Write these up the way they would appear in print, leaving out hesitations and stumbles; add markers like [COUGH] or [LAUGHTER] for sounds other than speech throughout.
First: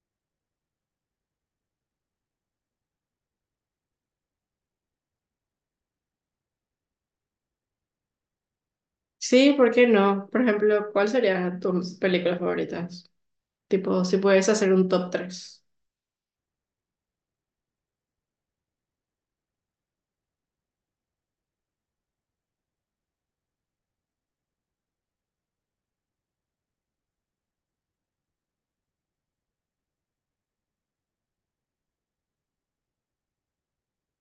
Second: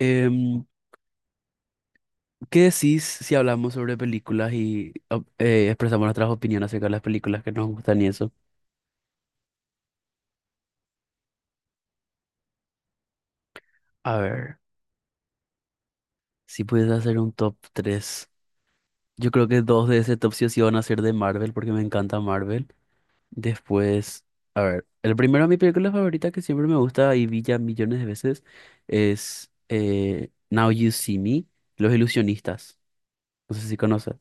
Em, ¿Qué decís si hablamos sobre películas y expresamos nuestras opiniones acerca de las películas que nos gustan y eso? Sí, ¿por qué no? Por ejemplo, ¿cuál serían tus películas favoritas? Tipo, si A puedes ver, hacer un top tres. si puedes hacer un top 3, yo creo que dos de ese top sí o sí van a ser de Marvel porque me encanta Marvel. Después, a ver, el primero, mi película favorita que siempre me gusta y vi ya millones de veces es Now You See Me, Los Ilusionistas. No sé si conoces.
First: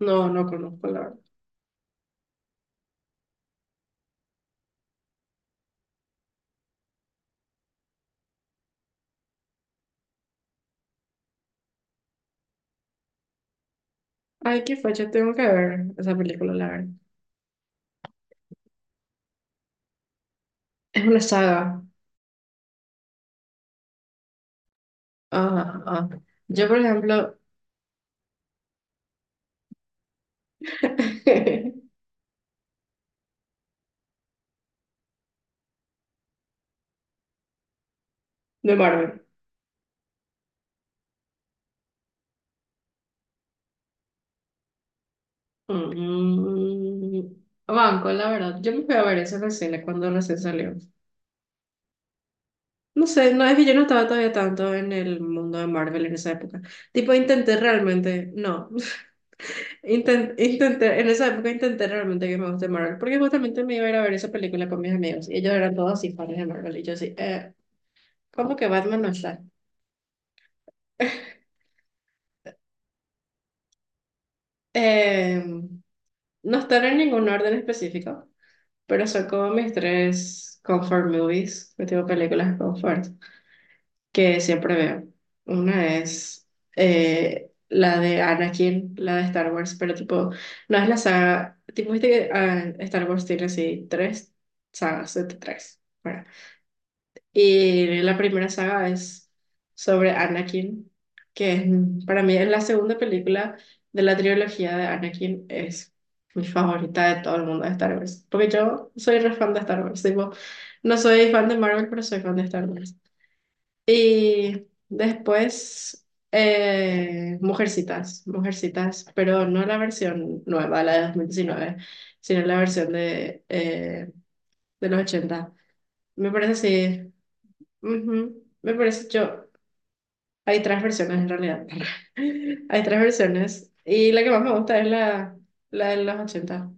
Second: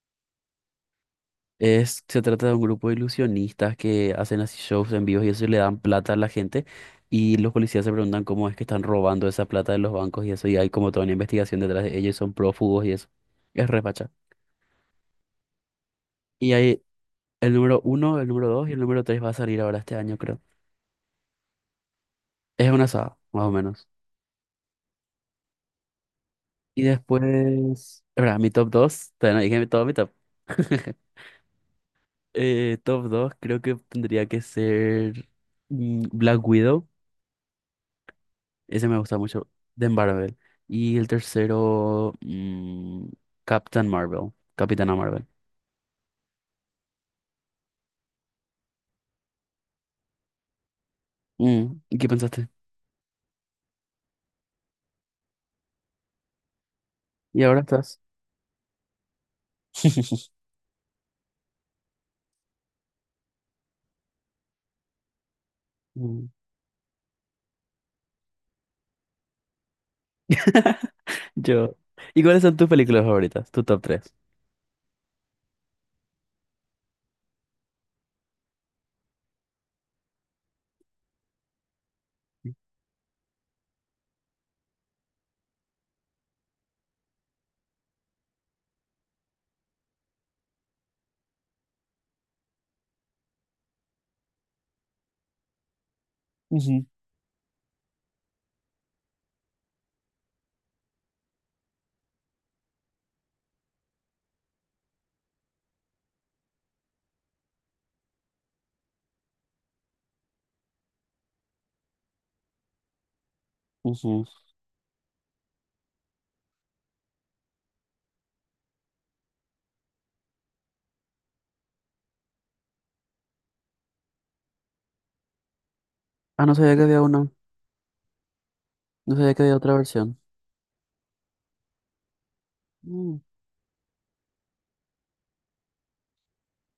No, no conozco, la verdad. Es, se trata de un grupo de ilusionistas que hacen así shows en vivo y eso y le dan plata a la gente y los policías se preguntan cómo es que están robando esa plata de los bancos y eso y hay como toda una investigación detrás de ellos, y son prófugos y eso. Es repacha. Ay, qué facha, tengo que ver esa película, Y la hay verdad. el número uno, el número dos y el número tres va a salir ahora este año, creo. Es una saga. Es una saga, más o menos. Ah, ah. Yo, por Y ejemplo, después, ¿verdad? Mi top dos, todavía no dije todo mi top. [LAUGHS] [LAUGHS] Top dos creo que tendría que ser Black Widow. de Ese me gusta Marvel. mucho, de Marvel. Y el tercero, Captain Marvel, Capitana Marvel. Mm, banco, la verdad. Yo me fui a ver esa recién, cuando recién salió. Mm, ¿y qué pensaste? No sé, no es que yo no estaba todavía tanto en el mundo de Marvel en esa época. Tipo, ¿Y intenté ahora estás? realmente, no. [LAUGHS] [LAUGHS] Intenté, en esa época intenté realmente que me guste Marvel, porque justamente me iba a ir a ver esa película con mis amigos y ellos eran todos así Mm. fans de Marvel y yo así, ¿cómo que Batman no está? [LAUGHS] [LAUGHS] Yo. ¿Y cuáles son tus películas favoritas? Tu top tres. Eh, no están en ningún orden específico, pero son como mis tres comfort movies, que tengo películas comfort, que siempre veo. Una es la de Anakin, la de Star Wars, pero tipo, no es la saga, tipo, viste que Star Wars tiene así tres sagas, set tres. Ujú, Y la primera saga es sobre Anakin, que es, para mí es la segunda película de la trilogía de Anakin, es mi favorita de todo el mundo de Star Wars, porque yo soy re fan de Star Wars, tipo, no soy fan de Marvel, pero soy fan de Star Wars. ujú. Y después, Mujercitas, Mujercitas, pero no la versión nueva, la de dos mil diecinueve, sino la versión de los ochenta. Me Ah, parece no sabía que había así. una. Ujú. Me parece No sabía que yo. había otra versión. Hay tres versiones en realidad. [LAUGHS] Hay tres Mm. versiones. Y la que más me gusta es la de los ochenta.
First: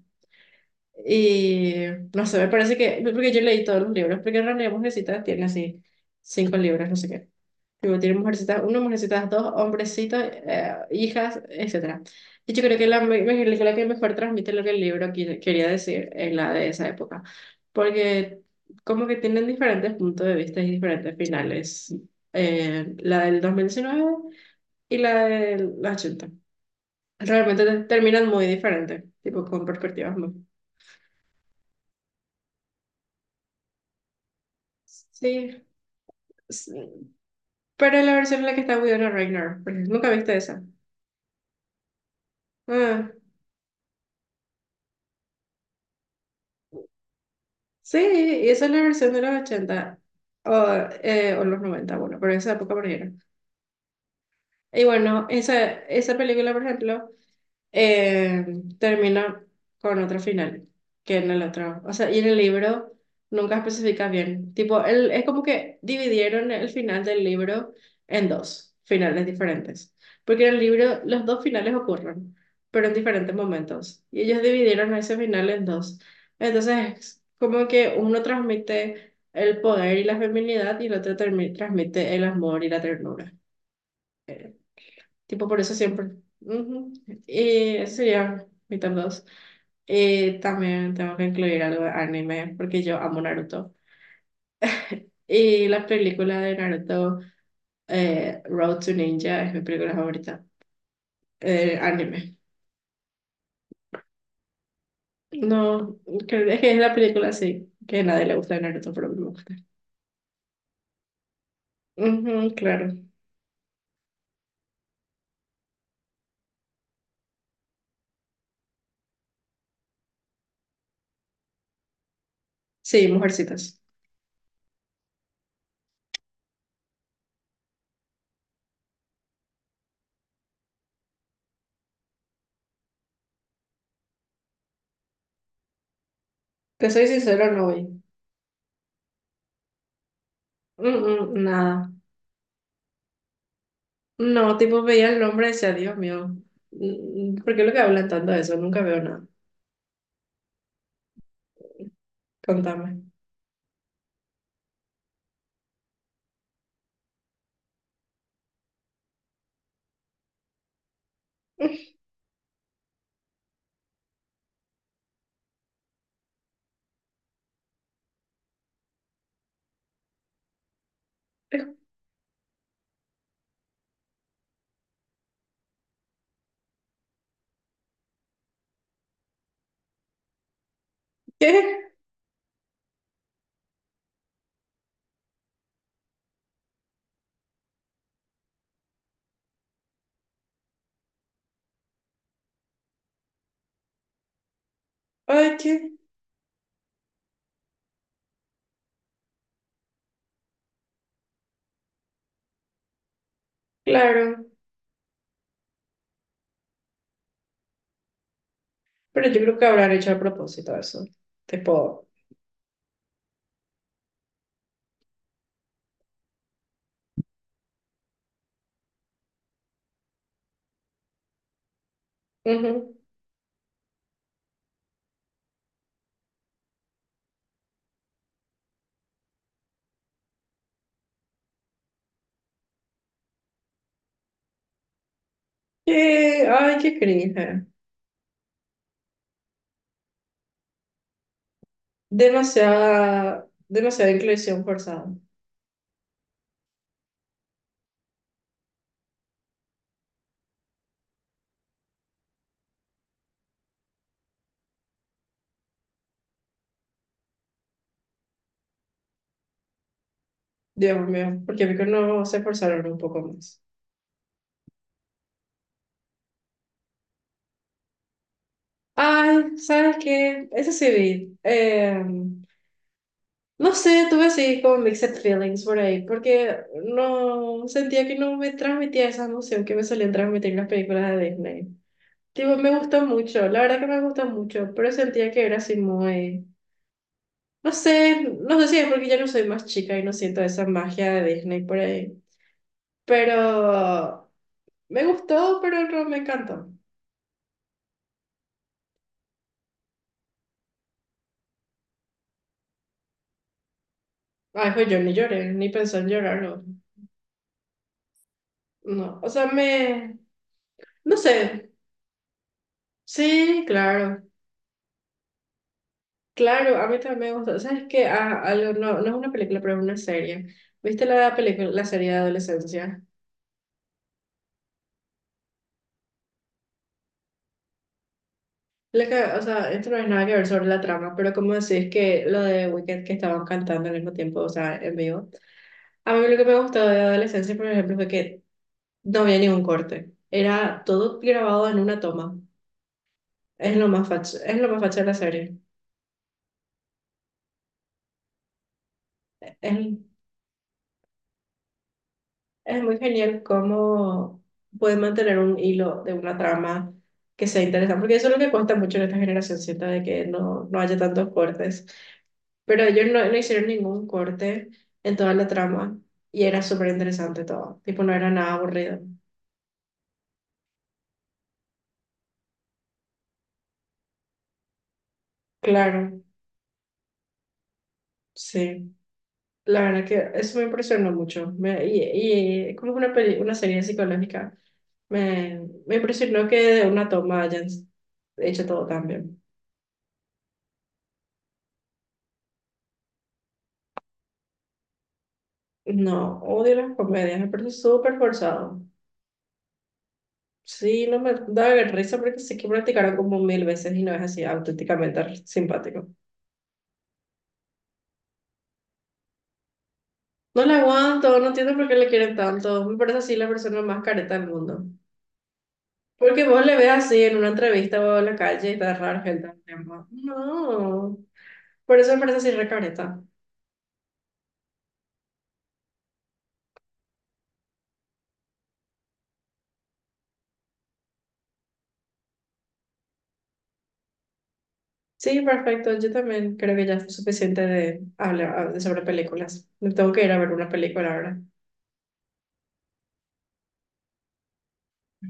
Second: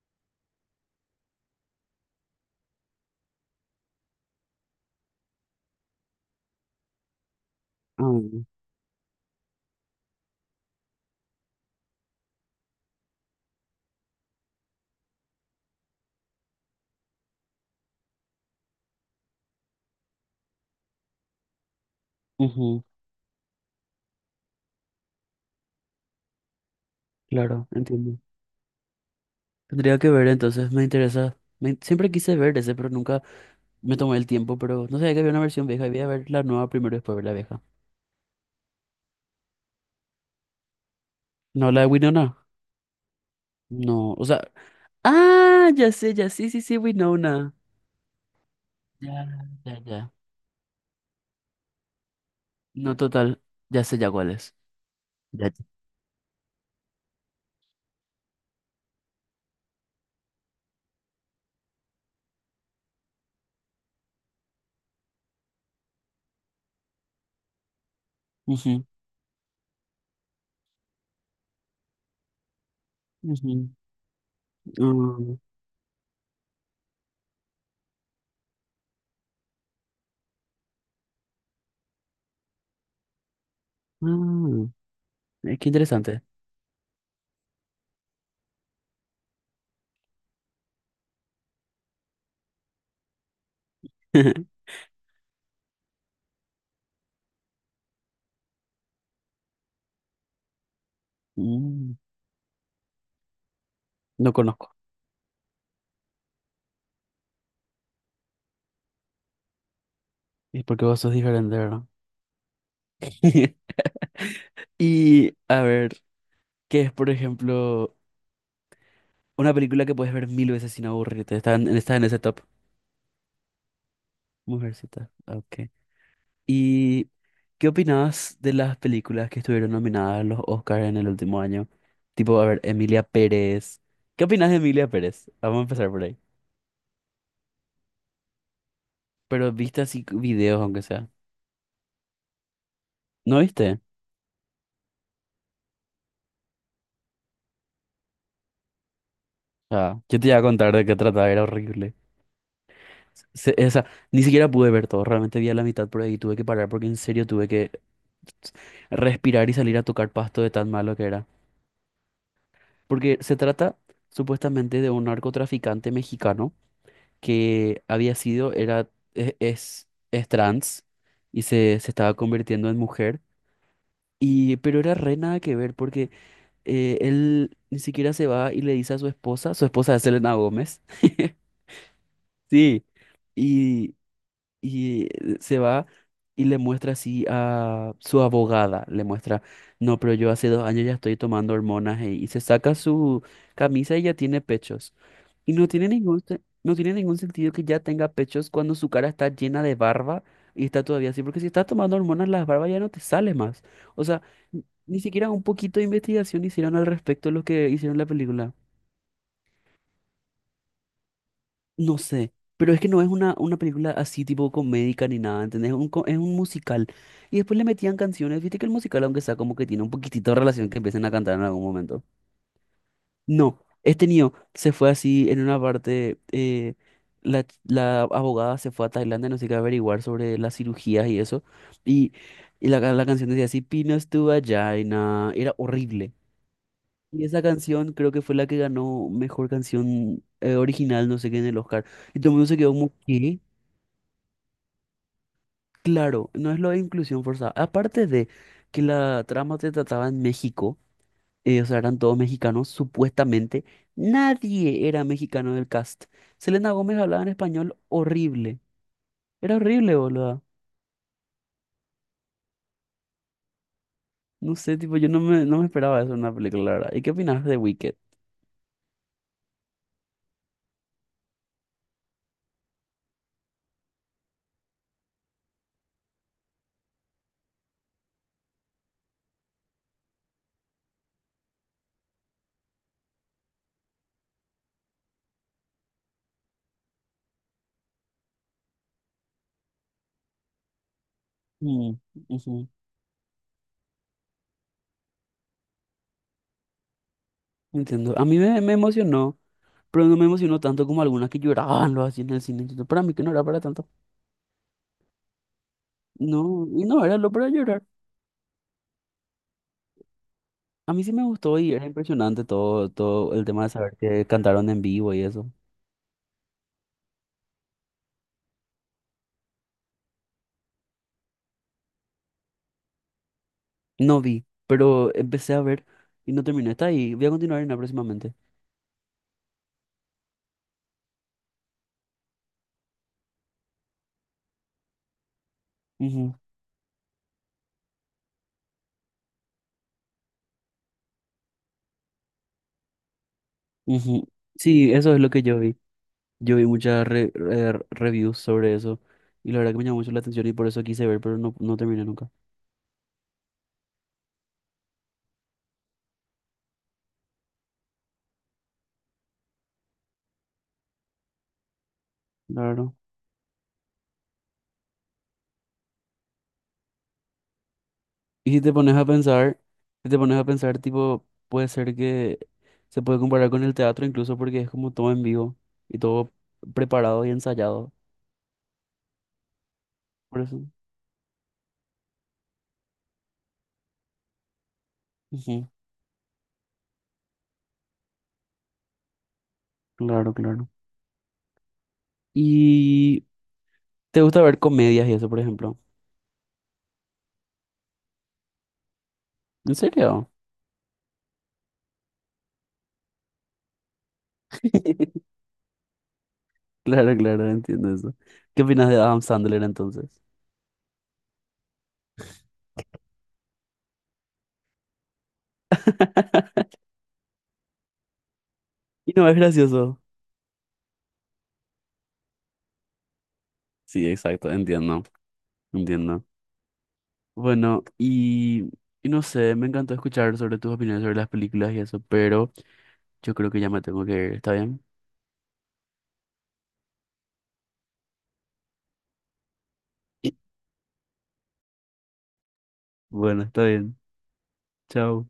Y no sé, me parece que, porque yo leí todos los libros, porque en realidad Mujercita tiene así cinco libros, no sé qué. Luego tiene Ah, mujercitas uno, mujercitas dos, hombrecitos, hijas, etcétera. Y yo creo que la que mejor transmite lo que el quería decir es la de esa época, porque como que tienen diferentes puntos de vista y diferentes finales. ujú, La del 2019 y la del 80 realmente claro, entiendo. terminan muy diferentes, tipo con Tendría que perspectivas ver, muy... entonces me interesa. Siempre quise ver ese, pero nunca me tomé el tiempo. Pero no sabía que había una Sí, versión vieja. Y voy a ver la nueva s- primero y después ver la vieja. pero la versión en la que está Winona Ryder, porque nunca viste esa. No, la de Winona. Ah. No, o sea, ah, ya sé, ya sí, sí, sí, Winona. Sí, y esa es la versión de Ya, los ya, ochenta ya. o, o los noventa, bueno, pero esa época No, primero. total, ya sé ya cuál es. Y bueno, Ya. esa película, por ejemplo, eh, termina con otro final que en el otro. O sea, y en el libro nunca especifica bien. Tipo, él, es como que dividieron el final del libro en dos Ujú, finales diferentes. Porque en el libro los dos finales ocurren, pero en diferentes ujú. momentos. Y ellos dividieron ese Mm, final en dos. Entonces, es como que uno transmite el poder y la feminidad y el otro transmite el amor y la ternura. mm, Tipo, por Qué eso siempre. interesante. Ujú. Y ese sería mi top 2. También tengo que incluir algo de anime porque yo amo Naruto. [LAUGHS] Y la película de Naruto, Road to Ninja, es mi película favorita. Mm, Anime. no conozco. No, es que es la película así, que a nadie le gusta de Naruto, pero a mí me gusta. Es porque vos sos diferente, ¿verdad? Ujú, claro. [LAUGHS] Y a ver, ¿qué es, por ejemplo, una película que puedes ver mil veces sin aburrirte? Está en ese top. Sí, Mujercitas. Mujercita. Ok. Y ¿qué opinás de las películas que estuvieron nominadas a los Oscars en el último año? Tipo, a ver, Emilia Pérez. ¿Qué opinás de Emilia Pérez? Vamos a empezar por ahí. Te soy sincero, no vi. Pero viste así videos, aunque Mm, sea. mm, nada. ¿No viste? No, tipo veía el nombre y decía, Dios mío, ¿por qué lo que hablan tanto de eso? Nunca veo nada. Ah, yo te iba a contar de qué trataba, era horrible. Contame. O sea, ni siquiera pude ver todo, realmente vi a la mitad por ahí, tuve que parar porque en serio tuve que respirar y salir a tocar pasto de tan malo que era. [LAUGHS] Porque se trata supuestamente de un narcotraficante mexicano que había sido, era, es trans y se estaba convirtiendo en mujer. Y, pero era re nada que ver porque él ni siquiera se va y le dice a su esposa es Selena Gómez, ¿Qué? [LAUGHS] sí, y y se va y le muestra así a su abogada, le muestra, no, pero yo hace 2 años ya estoy tomando hormonas ", y se saca su camisa y ya tiene pechos. Y Ay, no qué. tiene ningún, no tiene ningún sentido que ya tenga pechos cuando su cara está llena de barba y está todavía así, porque si estás tomando hormonas, las barbas ya no te sale más. O sea, Claro. Ni siquiera un poquito de investigación hicieron al respecto de lo que hicieron en la película. Pero yo creo que habrán hecho a propósito eso. No Tipo, sé, pero es que no es una película así tipo comédica ni nada, ¿entendés? Es un musical. Y después le metían canciones, viste que el musical, aunque sea como que tiene un poquitito de relación que empiecen a cantar en algún momento. ujú. No, este niño se fue así en una parte, la abogada se fue a Tailandia, no sé qué, a averiguar sobre las cirugías y eso. Y, y la canción decía así, Pinos tu vagina, era horrible. Ay, qué Y esa cringe. canción creo que fue la que ganó mejor canción original, no sé qué, en el Oscar. Y todo el mundo se quedó como, ¿qué? Demasiada, demasiada inclusión forzada. Claro, no es lo de inclusión forzada. Aparte de que la trama se trataba en México, o sea, eran todos mexicanos, supuestamente, nadie era mexicano del cast. Selena Gómez hablaba en español horrible. Era horrible, boludo. Dios mío, porque mí que no se forzaron un poco más. No sé, tipo, yo no me esperaba eso en una película, la verdad. ¿Y qué opinas de Wicked? Ay, ¿sabes qué? Eso sí vi. No sé, tuve así como mixed feelings por ahí, porque no sentía que no me transmitía esa emoción que me solían transmitir las películas de Disney. Tipo, me gustó mucho, la verdad que me gustó mucho, pero sentía que era así muy... No sé, no sé si es porque ya no soy más chica y no siento esa magia de Disney por Mm, ahí. ujú, Pero me gustó, pero no me encantó. entiendo. A mí me emocionó, pero no me emocionó tanto como algunas que lloraban lo así en el cine. Entonces, para mí que no era para tanto. Ay, jo, yo ni lloré, ni pensé en llorar. No, No, y no era lo para llorar. no, o sea, me... A mí sí No me gustó sé. y era impresionante todo, todo el tema Sí, de saber claro. que cantaron en vivo y eso. Claro, a mí también me gustó. ¿Sabes qué? Ah, algo, no, no es una película, pero es una serie. ¿Viste la película, la serie de adolescencia? No vi, pero empecé a ver y no terminé. Está ahí, voy a continuar en la próximamente. La que, o sea, esto no es nada que ver sobre la trama, pero como decís que lo de Wicked que estaban cantando al mismo tiempo, o sea, en vivo. A mí Ujú, lo que me gustó de adolescencia, por ejemplo, fue que no había ningún corte. Era todo grabado en una toma. Es lo más ujú. facho, es lo más Sí, facho de la eso es lo que serie. yo vi. Yo vi muchas reviews sobre eso y la verdad que me Es, llamó mucho la atención y por eso quise ver, pero no, no terminé nunca. es muy genial cómo pueden mantener un hilo de una trama que sea interesante, porque eso es lo que cuesta mucho en esta generación, siento de que no, no haya tantos cortes. Pero Claro. ellos no, no hicieron ningún corte en toda la trama y era súper interesante todo. Tipo, no era Y nada si te pones aburrido. a pensar, si te pones a pensar, tipo, puede ser que se puede comparar con el teatro incluso porque es como todo en vivo y Claro, todo preparado y ensayado. sí. La verdad que Por eso eso. me impresionó mucho. Me, y como es una, una serie psicológica, me, Ujú. me impresionó que de una toma hayan hecho todo tan bien. Claro, claro. ¿Y te gusta ver comedias y eso, por ejemplo? No, odio las comedias, me parece súper forzado. ¿En serio? Sí, no me da risa porque sé que practicaron como mil veces y no es así auténticamente [LAUGHS] simpático. Claro, claro, entiendo eso. ¿Qué opinas de Adam Sandler entonces? No la aguanto, no entiendo por qué le quieren tanto. Me parece así la persona más careta del mundo. Porque vos le ves [LAUGHS] así en una entrevista o en la calle y te da Y raro no es gente. gracioso. No. Por eso me parece así re careta. Sí, exacto, entiendo, entiendo. Bueno, y no sé, me encantó escuchar sobre tus opiniones sobre las películas y eso, pero yo creo que ya me tengo que ir, ¿está bien? Sí, perfecto. Yo también creo que ya es suficiente de hablar de sobre películas. Me tengo que ir a [CLEARS THROAT] ver una película ahora. Bueno, está bien. Chao.